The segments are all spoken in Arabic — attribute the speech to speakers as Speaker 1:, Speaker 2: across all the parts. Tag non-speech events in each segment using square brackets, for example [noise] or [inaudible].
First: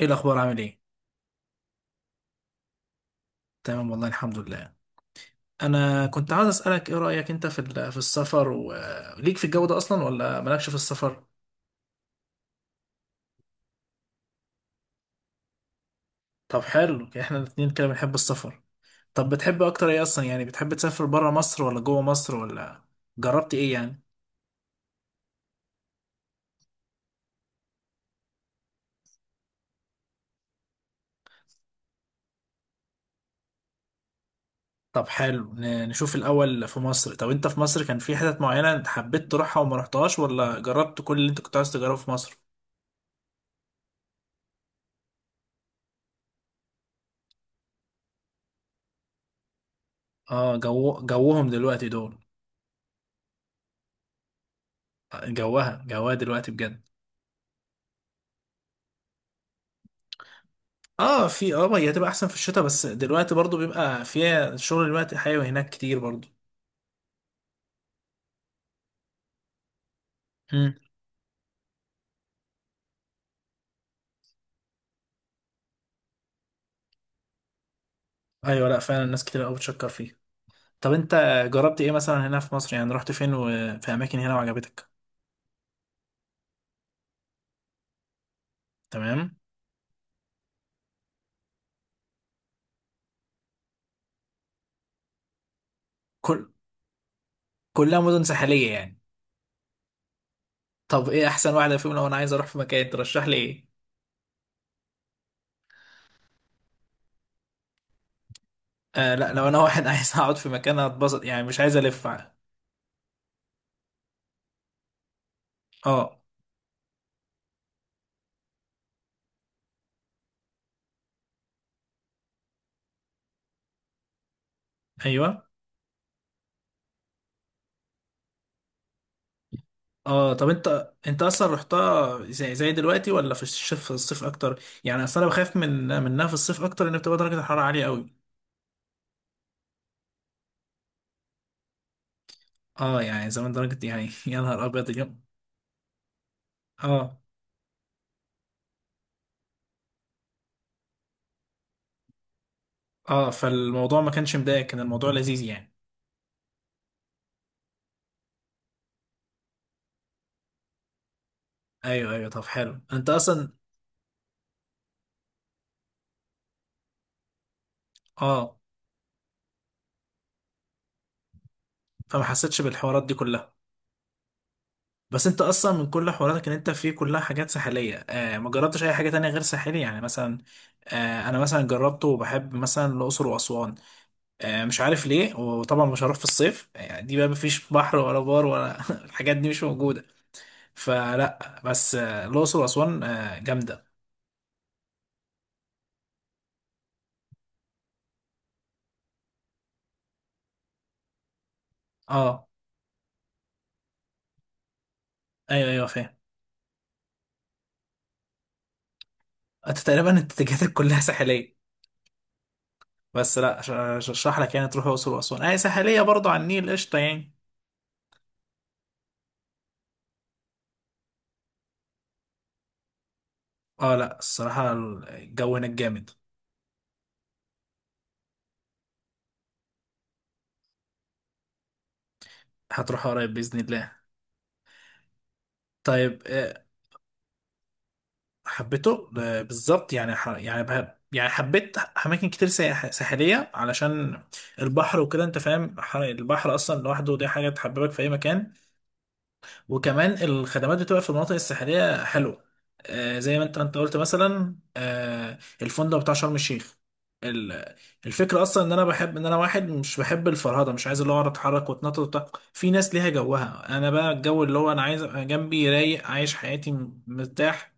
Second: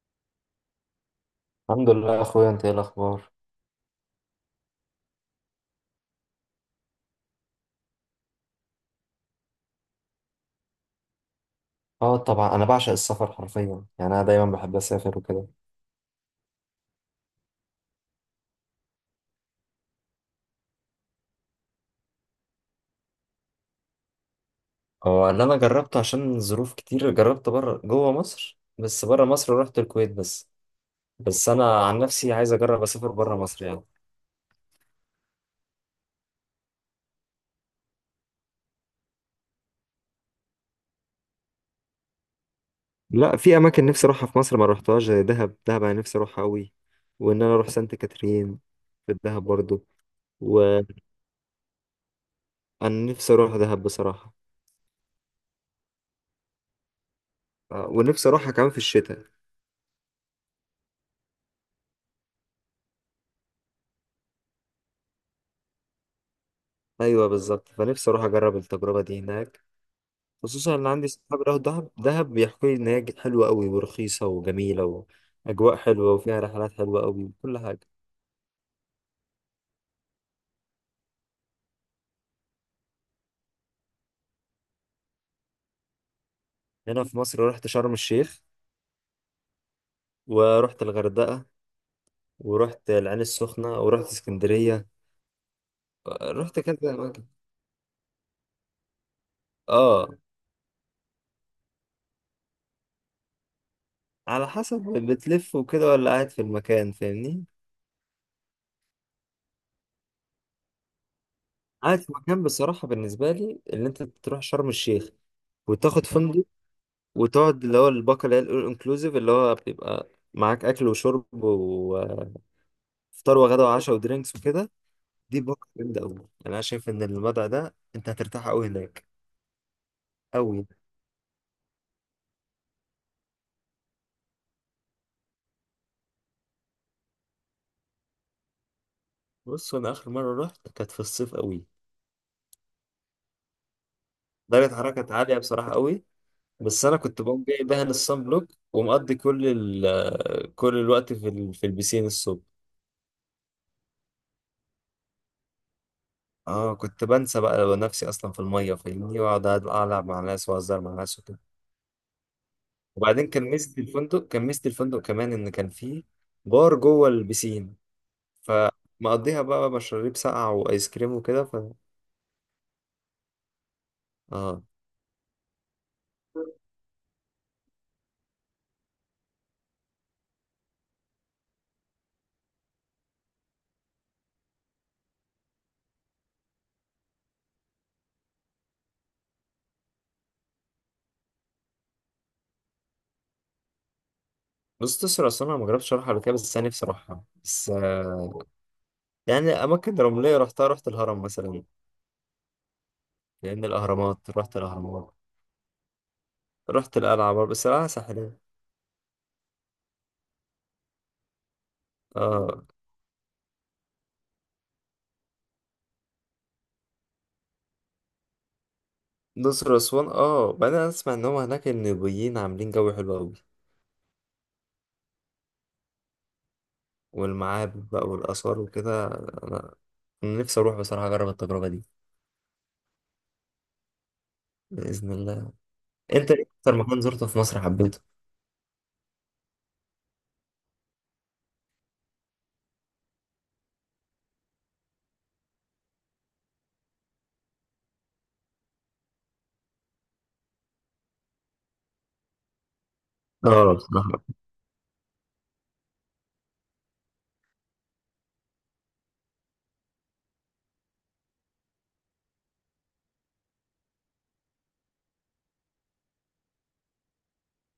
Speaker 1: ايه الاخبار عامل ايه؟
Speaker 2: الحمد لله يا اخويا، انت ايه الاخبار؟
Speaker 1: تمام والله الحمد لله. انا كنت عاوز اسالك ايه رايك انت في في السفر، وليك في الجو ده اصلا ولا مالكش في السفر؟
Speaker 2: اه طبعا انا بعشق السفر حرفيا، يعني انا دايما بحب اسافر وكده.
Speaker 1: طب حلو، يعني احنا الاتنين كده بنحب السفر. طب بتحب اكتر ايه اصلا؟ يعني بتحب تسافر برا مصر ولا جوه مصر ولا جربت ايه يعني؟
Speaker 2: هو اللي انا جربته عشان ظروف كتير جربت بره جوه مصر، بس بره مصر رحت الكويت بس. بس انا عن نفسي عايز اجرب اسافر بره مصر يعني.
Speaker 1: طب حلو، نشوف الاول في مصر. طب انت في مصر كان في حتت معينه انت حبيت تروحها وما رحتهاش، ولا جربت كل اللي انت كنت عاوز تجربه في مصر؟
Speaker 2: لا، في اماكن نفسي اروحها في مصر ما روحتهاش، زي دهب. انا نفسي اروحها قوي، وان انا اروح سانت كاترين في الدهب برضو.
Speaker 1: اه، جو
Speaker 2: وانا
Speaker 1: جوهم دلوقتي دول.
Speaker 2: نفسي اروح دهب بصراحه.
Speaker 1: جوها دلوقتي بجد.
Speaker 2: ونفسي اروحها كمان في الشتاء.
Speaker 1: اه، في، اه، ما هي هتبقى احسن في الشتاء، بس دلوقتي برضو بيبقى فيها شغل دلوقتي حيوي هناك كتير برضو.
Speaker 2: ايوه بالظبط، فنفسي اروح اجرب التجربه دي هناك.
Speaker 1: مم.
Speaker 2: خصوصا ان عندي صحاب راحوا دهب. بيحكوا لي ان هي حلوه قوي ورخيصه وجميله، واجواء حلوه وفيها رحلات حلوه قوي وكل حاجه.
Speaker 1: ايوه، لا فعلا الناس كتير قوي بتشكر فيه. طب انت جربت ايه مثلا هنا في مصر؟ يعني رحت فين وفي اماكن هنا وعجبتك؟
Speaker 2: هنا في مصر رحت شرم الشيخ،
Speaker 1: تمام.
Speaker 2: ورحت الغردقه، ورحت العين السخنه، ورحت اسكندريه.
Speaker 1: كل
Speaker 2: رحت كذا اماكن.
Speaker 1: كلها مدن ساحليه يعني.
Speaker 2: اه.
Speaker 1: طب ايه احسن واحده فيهم لو انا عايز اروح في مكان، ترشح لي ايه؟
Speaker 2: على حسب، بتلف وكده ولا قاعد في المكان؟ فاهمني.
Speaker 1: آه لا، لو انا واحد [laughs] عايز اقعد في مكان اتبسط يعني، مش عايز
Speaker 2: قاعد
Speaker 1: الف.
Speaker 2: في مكان، بصراحه بالنسبه لي اللي انت تروح شرم الشيخ وتاخد
Speaker 1: اه.
Speaker 2: فندق وتقعد اللي هو الباقه اللي هي الانكلوزيف، اللي هو بيبقى معاك اكل وشرب فطار وغدا وعشاء ودرينكس وكده. دي
Speaker 1: ايوه.
Speaker 2: بوك جامدة أوي يعني. أنا شايف إن المدعى ده أنت هترتاح أوي هناك.
Speaker 1: اه، طب
Speaker 2: أوي.
Speaker 1: انت اصلا رحتها زي دلوقتي ولا في الشتاء في الصيف اكتر؟ يعني اصل انا بخاف منها في الصيف اكتر، ان بتبقى درجه الحراره عاليه قوي.
Speaker 2: بص، أنا آخر مرة رحت كانت في الصيف أوي.
Speaker 1: اه، يعني زمان درجه، يعني [laughs] يا نهار
Speaker 2: درجة
Speaker 1: ابيض
Speaker 2: حرارة كانت
Speaker 1: اليوم.
Speaker 2: عالية بصراحة أوي. بس أنا
Speaker 1: اه
Speaker 2: كنت بقوم جاي دهن الصن بلوك، ومقضي كل ال آه، كل الوقت في البسين الصبح.
Speaker 1: اه فالموضوع ما كانش مضايق، كان الموضوع لذيذ يعني.
Speaker 2: اه، كنت بنسى بقى نفسي اصلا في الميه، فاهمني، واقعد العب مع ناس واهزر مع ناس وكده.
Speaker 1: ايوه، طب حلو انت
Speaker 2: وبعدين
Speaker 1: اصلا.
Speaker 2: كان ميزه الفندق كمان ان كان فيه بار جوه البسين،
Speaker 1: اه،
Speaker 2: فمقضيها بقى مشاريب ساقعة وآيس كريم وكده ف.
Speaker 1: فما حسيتش بالحوارات دي كلها.
Speaker 2: اه.
Speaker 1: بس انت اصلا من كل حواراتك ان انت فيه كلها حاجات ساحليه، آه، ما جربتش اي حاجه تانية غير ساحليه يعني؟ مثلا آه، انا مثلا جربته وبحب مثلا الاقصر واسوان، آه، مش عارف ليه. وطبعا مش هروح في الصيف يعني، دي بقى مفيش بحر ولا بار ولا [laughs] الحاجات دي مش موجودة. فلا، بس آه، الأقصر وأسوان آه، جامدة.
Speaker 2: بص تسرع، أصلا أنا ما جربتش أروحها قبل كده، بس أنا نفسي أروحها بس يعني أماكن رملية رحتها. رحت الهرم مثلا،
Speaker 1: اه.
Speaker 2: لأن الأهرامات. رحت الأهرامات.
Speaker 1: ايوه فاهم.
Speaker 2: رحت القلعة برضه، بس القلعة ساحلية.
Speaker 1: انت تقريبا اتجاهاتك كلها ساحلية،
Speaker 2: اه.
Speaker 1: بس لا اشرح لك يعني، تروح الأقصر وأسوان اي ساحلية برضه على النيل، قشطة يعني.
Speaker 2: الأقصر وأسوان، اه. بعدين أنا أسمع إن هما هناك النوبيين عاملين جو حلو أوي،
Speaker 1: اه لا، الصراحة الجو هناك جامد.
Speaker 2: والمعابد بقى والآثار وكده. أنا نفسي أروح بصراحة أجرب التجربة دي.
Speaker 1: هتروح قريب بإذن الله.
Speaker 2: بإذن الله.
Speaker 1: طيب
Speaker 2: أنت إيه
Speaker 1: آه،
Speaker 2: أكتر مكان زرته في مصر حبيته؟
Speaker 1: حبيته ده بالظبط يعني يعني يعني حبيت اماكن كتير ساحليه علشان البحر وكده، انت فاهم، البحر اصلا لوحده دي حاجه تحببك في اي مكان. وكمان الخدمات بتبقى في المناطق الساحليه حلوه. آه، زي ما انت
Speaker 2: اه.
Speaker 1: قلت مثلا آه، الفندق بتاع شرم الشيخ. ال- الفكره اصلا ان انا بحب ان انا واحد مش بحب الفرهده، مش عايز اللي هو اقعد اتحرك واتنطط وبتاع. في ناس ليها جوها، انا بقى الجو اللي هو انا عايز ابقى جنبي رايق، عايش حياتي، مرتاح.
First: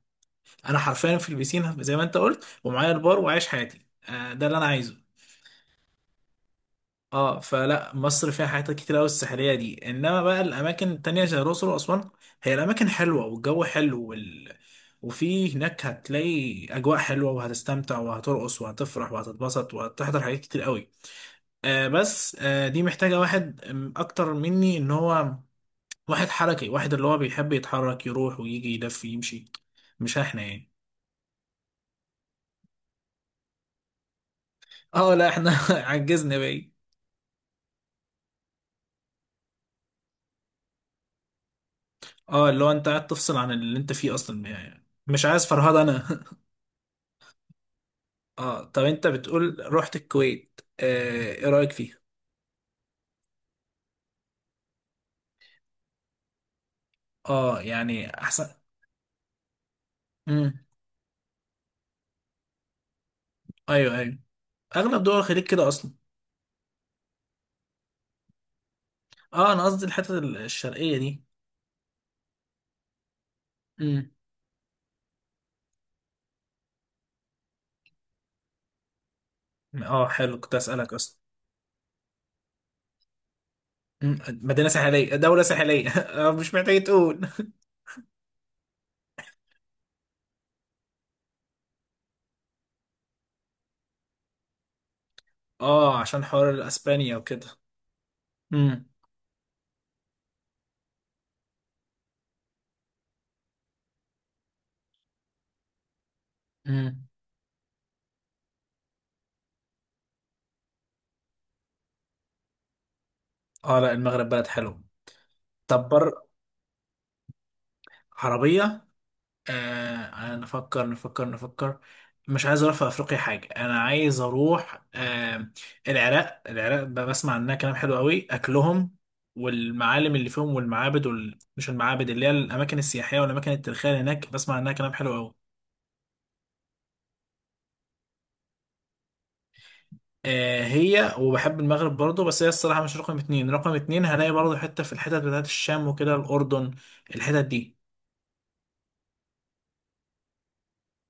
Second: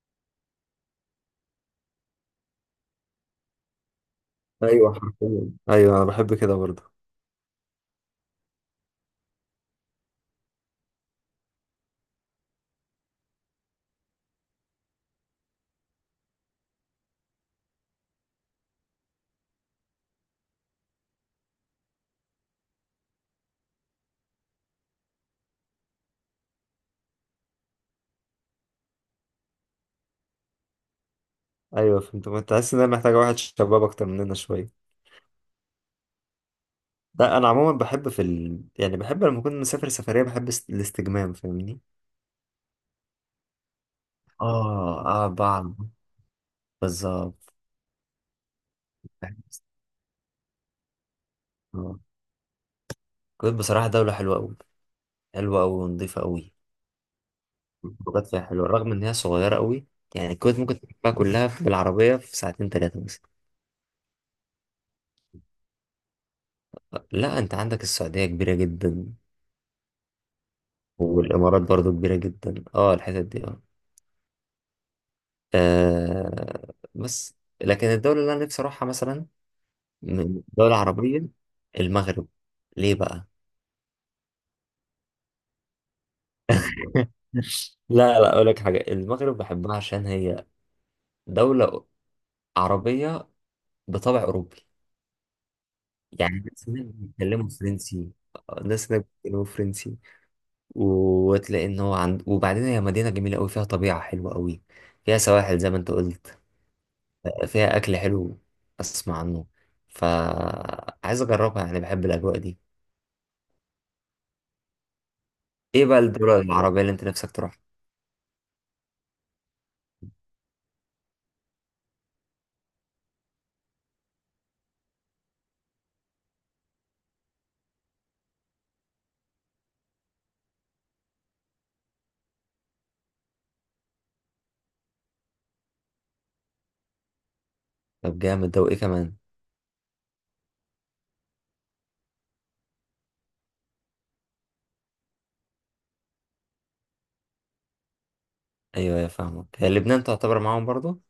Speaker 1: انا حرفيا في البيسين زي ما انت قلت، ومعايا البار وعايش حياتي، آه، ده اللي انا
Speaker 2: ايوه
Speaker 1: عايزه.
Speaker 2: حرفيا، ايوه انا بحب كده برضه.
Speaker 1: اه، فلا مصر فيها حاجات كتير قوي الساحليه دي، انما بقى الاماكن التانية زي الاقصر واسوان، هي الاماكن حلوه والجو حلو وفي هناك هتلاقي اجواء حلوه وهتستمتع وهترقص وهتفرح وهتتبسط وهتحضر حاجات كتير قوي. آه، بس آه، دي محتاجه واحد آم، اكتر مني، ان هو واحد حركي، واحد اللي هو بيحب يتحرك يروح ويجي يلف يمشي. مش احنا يعني.
Speaker 2: ايوه فهمت. ما تحس ان انا محتاجه واحد شباب اكتر مننا شويه؟
Speaker 1: اه لا، احنا [laughs] عجزنا بقى.
Speaker 2: لا انا عموما بحب يعني بحب لما اكون مسافر سفريه بحب الاستجمام، فاهمني.
Speaker 1: اه، اللي هو انت قاعد تفصل عن اللي انت فيه اصلا يعني، مش
Speaker 2: اه اه،
Speaker 1: عايز
Speaker 2: بعمل
Speaker 1: فرهدة انا.
Speaker 2: بالظبط.
Speaker 1: [laughs] اه، طب انت بتقول رحت الكويت، آه، ايه رأيك
Speaker 2: آه.
Speaker 1: فيها؟
Speaker 2: الكويت بصراحة دولة حلوة أوي. حلوة أوي ونضيفة أوي.
Speaker 1: اه، يعني
Speaker 2: الخروجات فيها
Speaker 1: احسن.
Speaker 2: حلوة رغم إن هي صغيرة أوي. يعني الكويت
Speaker 1: امم،
Speaker 2: ممكن تلفها كلها بالعربية في ساعتين 3 مثلا.
Speaker 1: ايوه، اغلب دول الخليج كده اصلا.
Speaker 2: لا، أنت عندك السعودية كبيرة جدا،
Speaker 1: اه انا قصدي الحتة الشرقية دي.
Speaker 2: والإمارات برضو كبيرة جدا. اه، الحتت دي، اه.
Speaker 1: امم.
Speaker 2: آه بس، لكن الدولة اللي أنا نفسي أروحها مثلا،
Speaker 1: اه حلو،
Speaker 2: من
Speaker 1: كنت
Speaker 2: دولة
Speaker 1: اسألك اصلا.
Speaker 2: عربية، المغرب. ليه بقى؟
Speaker 1: مم. مدينة ساحلية دولة ساحلية [laughs] آه، مش محتاج
Speaker 2: [laughs]
Speaker 1: تقول.
Speaker 2: لا لا، أقول لك حاجة، المغرب بحبها عشان هي دولة عربية بطبع أوروبي.
Speaker 1: اه، عشان
Speaker 2: يعني
Speaker 1: حوار
Speaker 2: الناس هناك
Speaker 1: اسبانيا وكده.
Speaker 2: بيتكلموا فرنسي.
Speaker 1: امم.
Speaker 2: الناس هناك بيتكلموا فرنسي وتلاقي إن هو عند. وبعدين هي مدينة جميلة أوي، فيها طبيعة حلوة أوي، فيها سواحل زي ما أنت قلت،
Speaker 1: امم.
Speaker 2: فيها أكل حلو أسمع عنه، فعايز أجربها، يعني بحب الأجواء دي.
Speaker 1: اه لا، المغرب بلد حلو.
Speaker 2: ايه
Speaker 1: طب
Speaker 2: بقى
Speaker 1: بر.
Speaker 2: الدولة العربية اللي انت نفسك تروح؟
Speaker 1: عربية؟ آه، نفكر نفكر نفكر. مش عايز اروح في افريقيا حاجه، انا عايز اروح آه، العراق. العراق بسمع عنها كلام حلو قوي، اكلهم والمعالم اللي فيهم والمعابد مش المعابد، اللي هي الاماكن السياحيه والاماكن التاريخيه اللي هناك بسمع عنها كلام حلو قوي.
Speaker 2: طب جامد ده، وايه كمان؟
Speaker 1: آه هي، وبحب المغرب برضو، بس هي الصراحه مش رقم اتنين. رقم اتنين هلاقي برضو حته في الحتت بتاعت الشام وكده، الاردن، الحتت دي.
Speaker 2: ايوه يا فاهمك، هي لبنان تعتبر معاهم برضو.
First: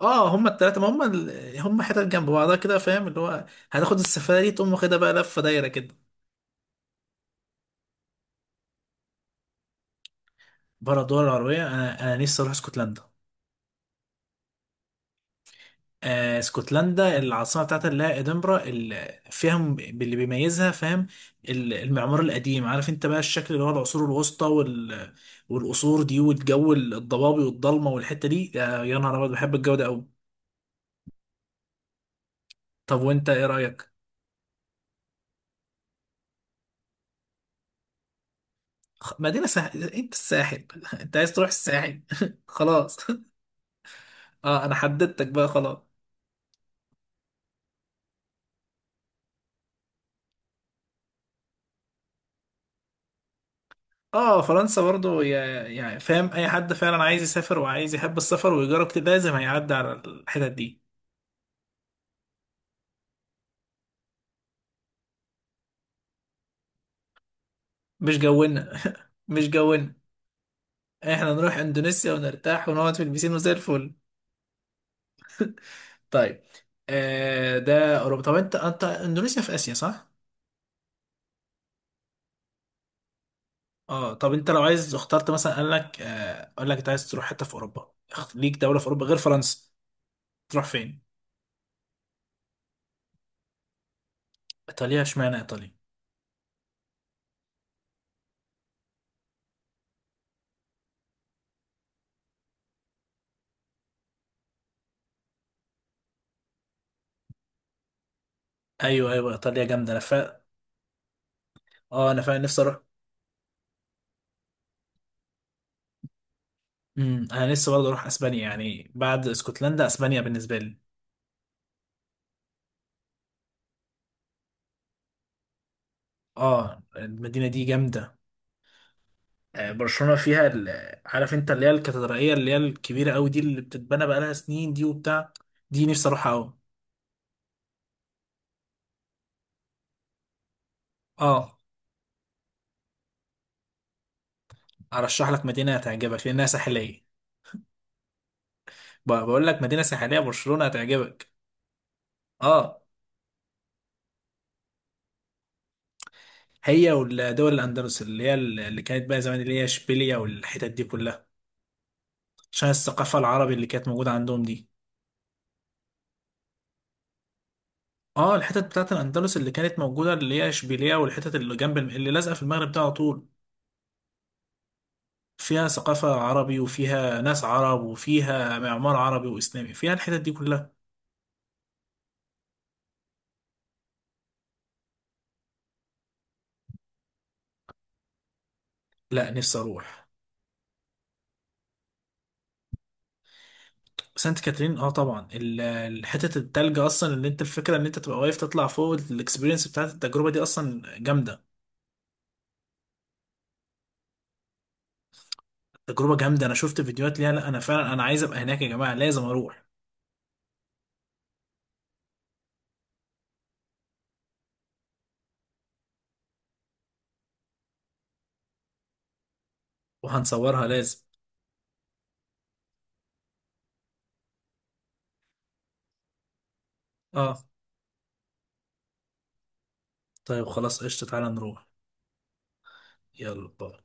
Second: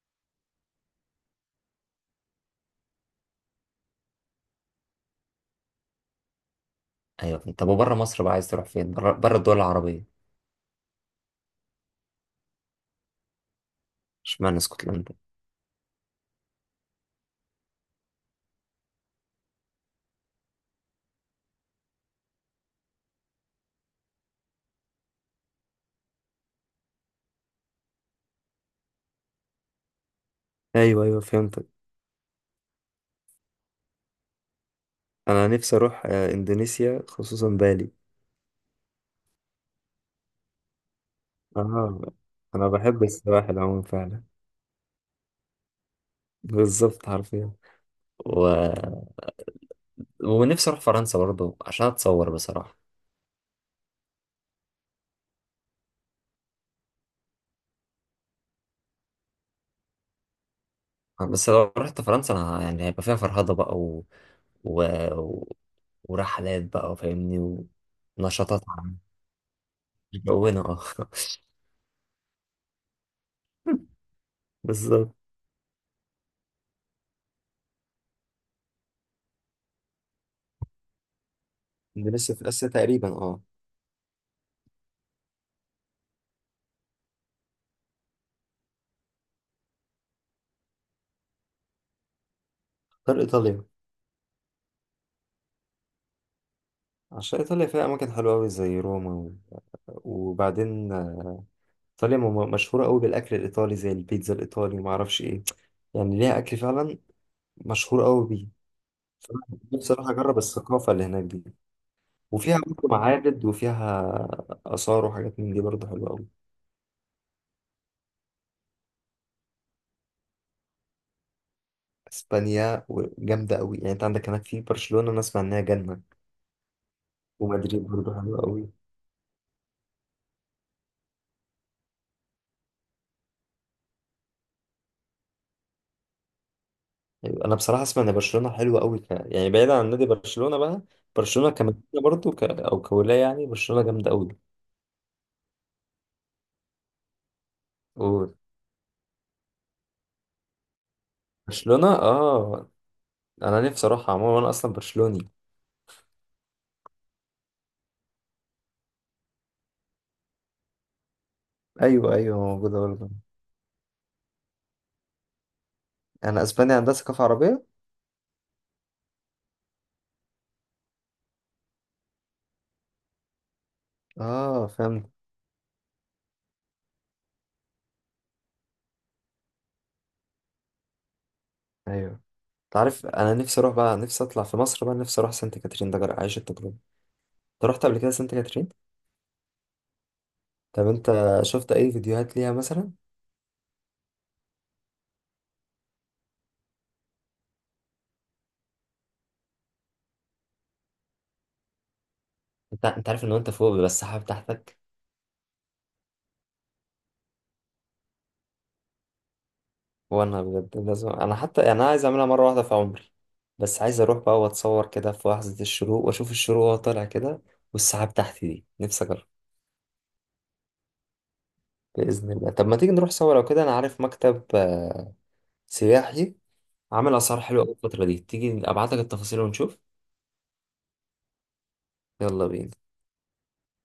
Speaker 1: اه هما التلاته، ما هما هما حتت جنب بعضها كده، فاهم اللي هو هتاخد السفاره دي تقوم واخدها بقى لفه دايره كده.
Speaker 2: ايوه. طب وبره مصر بقى عايز تروح فين؟ بره الدول العربية.
Speaker 1: بره الدول العربية، أنا نفسي أروح اسكتلندا.
Speaker 2: اشمعنى اسكتلندا؟
Speaker 1: آه، اسكتلندا العاصمة بتاعتها اللي هي إدنبرا اللي فيها اللي بيميزها فاهم المعمار القديم، عارف أنت بقى الشكل اللي هو العصور الوسطى والقصور دي والجو الضبابي والضلمة والحتة دي، آه يا نهار أبيض، بحب الجو ده أوي.
Speaker 2: ايوه ايوه فهمتك.
Speaker 1: طب وأنت إيه رأيك؟
Speaker 2: انا نفسي اروح اندونيسيا، خصوصا بالي.
Speaker 1: مدينة ساحل؟ أنت الساحل [laughs] أنت عايز تروح الساحل؟
Speaker 2: اه،
Speaker 1: [laughs]
Speaker 2: انا
Speaker 1: خلاص.
Speaker 2: بحب السواحل عموما فعلا.
Speaker 1: [laughs] أه، أنا حددتك بقى خلاص.
Speaker 2: بالظبط حرفيا. و... ونفسي اروح فرنسا برضو عشان اتصور بصراحة.
Speaker 1: اه فرنسا برضو، يعني فاهم، اي حد فعلا عايز يسافر وعايز يحب السفر ويجرب كده لازم هيعدي على الحتت دي.
Speaker 2: بس لو رحت فرنسا انا، يعني هيبقى فيها فرهضة بقى و... و... ورحلات بقى، فاهمني.
Speaker 1: مش
Speaker 2: ونشاطات
Speaker 1: جونا.
Speaker 2: عامة.
Speaker 1: [laughs] مش جونا،
Speaker 2: مش جونا، اه.
Speaker 1: احنا نروح اندونيسيا ونرتاح ونقعد في البيسين وزي
Speaker 2: [laughs]
Speaker 1: الفل.
Speaker 2: بالظبط.
Speaker 1: طيب آه ده اوروبا. طب انت اندونيسيا في اسيا صح؟
Speaker 2: دي لسه في آسيا تقريبا، اه.
Speaker 1: اه، طب انت لو عايز اخترت مثلا، قال لك آه قال لك انت عايز تروح حته في اوروبا، ليك دوله في اوروبا غير فرنسا، تروح فين؟
Speaker 2: غير إيطاليا.
Speaker 1: ايطاليا، اشمعنى ايطاليا؟
Speaker 2: عشان إيطاليا فيها أماكن حلوة أوي زي روما وبعدين إيطاليا مشهورة أوي بالأكل الإيطالي زي البيتزا الإيطالي، ومعرفش إيه. يعني ليها أكل فعلا مشهور أوي بيه.
Speaker 1: ايوه
Speaker 2: فأنا
Speaker 1: ايطاليا جامده،
Speaker 2: نفسي
Speaker 1: انا
Speaker 2: أروح أجرب
Speaker 1: فا.
Speaker 2: الثقافة اللي هناك دي.
Speaker 1: اه انا فعلا
Speaker 2: وفيها
Speaker 1: نفسي اروح.
Speaker 2: برضه معابد وفيها آثار وحاجات من دي برضه حلوة أوي.
Speaker 1: امم، انا لسه برضه اروح اسبانيا، يعني بعد اسكتلندا اسبانيا بالنسبه لي.
Speaker 2: إسبانيا جامدة أوي يعني، أنت عندك هناك في برشلونة، أنا أسمع إنها جنة.
Speaker 1: اه المدينه دي
Speaker 2: ومدريد
Speaker 1: جامده.
Speaker 2: برضه حلوة أوي.
Speaker 1: آه، برشلونه فيها عارف انت اللي هي الكاتدرائيه اللي هي الكبيره قوي دي اللي بتتبنى بقالها سنين دي وبتاع، دي نفسي اروحها قوي.
Speaker 2: أيوة، أنا بصراحة أسمع إن برشلونة حلوة أوي ك... يعني بعيدا عن نادي برشلونة بقى. برشلونة
Speaker 1: اه
Speaker 2: كمدينة برضه ك... أو كولاية، يعني برشلونة جامدة أوي.
Speaker 1: ارشح لك مدينه هتعجبك لانها ساحليه، بقول لك مدينه ساحليه برشلونه هتعجبك.
Speaker 2: وبرشلونة آه،
Speaker 1: اه
Speaker 2: أنا نفسي أروحها. عموما أنا أصلا برشلوني.
Speaker 1: هي والدول الاندلس اللي هي اللي كانت بقى زمان اللي هي اشبيليه والحتت دي كلها،
Speaker 2: أيوه أيوه
Speaker 1: عشان
Speaker 2: موجودة برضه.
Speaker 1: الثقافه العربي اللي كانت موجوده عندهم دي.
Speaker 2: أنا إسبانيا عندها ثقافة عربية.
Speaker 1: اه الحتت بتاعت الاندلس اللي كانت موجوده اللي هي اشبيليه والحتت اللي جنب اللي لازقه في المغرب ده على طول،
Speaker 2: آه فهمت.
Speaker 1: فيها ثقافه عربي وفيها ناس عرب وفيها معمار عربي واسلامي، فيها الحتت دي كلها.
Speaker 2: أيوه. تعرف انا نفسي اروح بقى، نفسي اطلع في مصر بقى، نفسي اروح سانت كاترين ده، اعيش التجربه. انت رحت قبل كده سانت كاترين؟
Speaker 1: لا نفسي اروح
Speaker 2: طب انت شفت اي فيديوهات ليها مثلا؟
Speaker 1: سانت كاترين. اه طبعا الحتت التلج اصلا، اللي انت الفكره ان انت تبقى واقف تطلع فوق، الاكسبيرينس بتاعت التجربه دي اصلا جامده.
Speaker 2: انت عارف ان انت فوق بيبقى السحاب تحتك.
Speaker 1: تجربه جامده، انا شفت فيديوهات ليها، لا انا فعلا انا عايز ابقى هناك يا جماعه، لازم اروح.
Speaker 2: وانا بجد لازم، انا حتى يعني انا عايز اعملها مره واحده في عمري. بس عايز اروح بقى واتصور كده في لحظه الشروق، واشوف الشروق وهو طالع كده والسحاب تحتي، دي نفسي اجرب.
Speaker 1: وهنصورها لازم.
Speaker 2: باذن الله. طب ما تيجي نروح سوا؟ لو كده انا عارف مكتب سياحي عامل
Speaker 1: اه
Speaker 2: اسعار حلوه أوي الفتره دي، تيجي ابعت لك التفاصيل ونشوف.
Speaker 1: طيب خلاص قشطه، تعالى نروح.
Speaker 2: يلا بينا.
Speaker 1: يلا باي.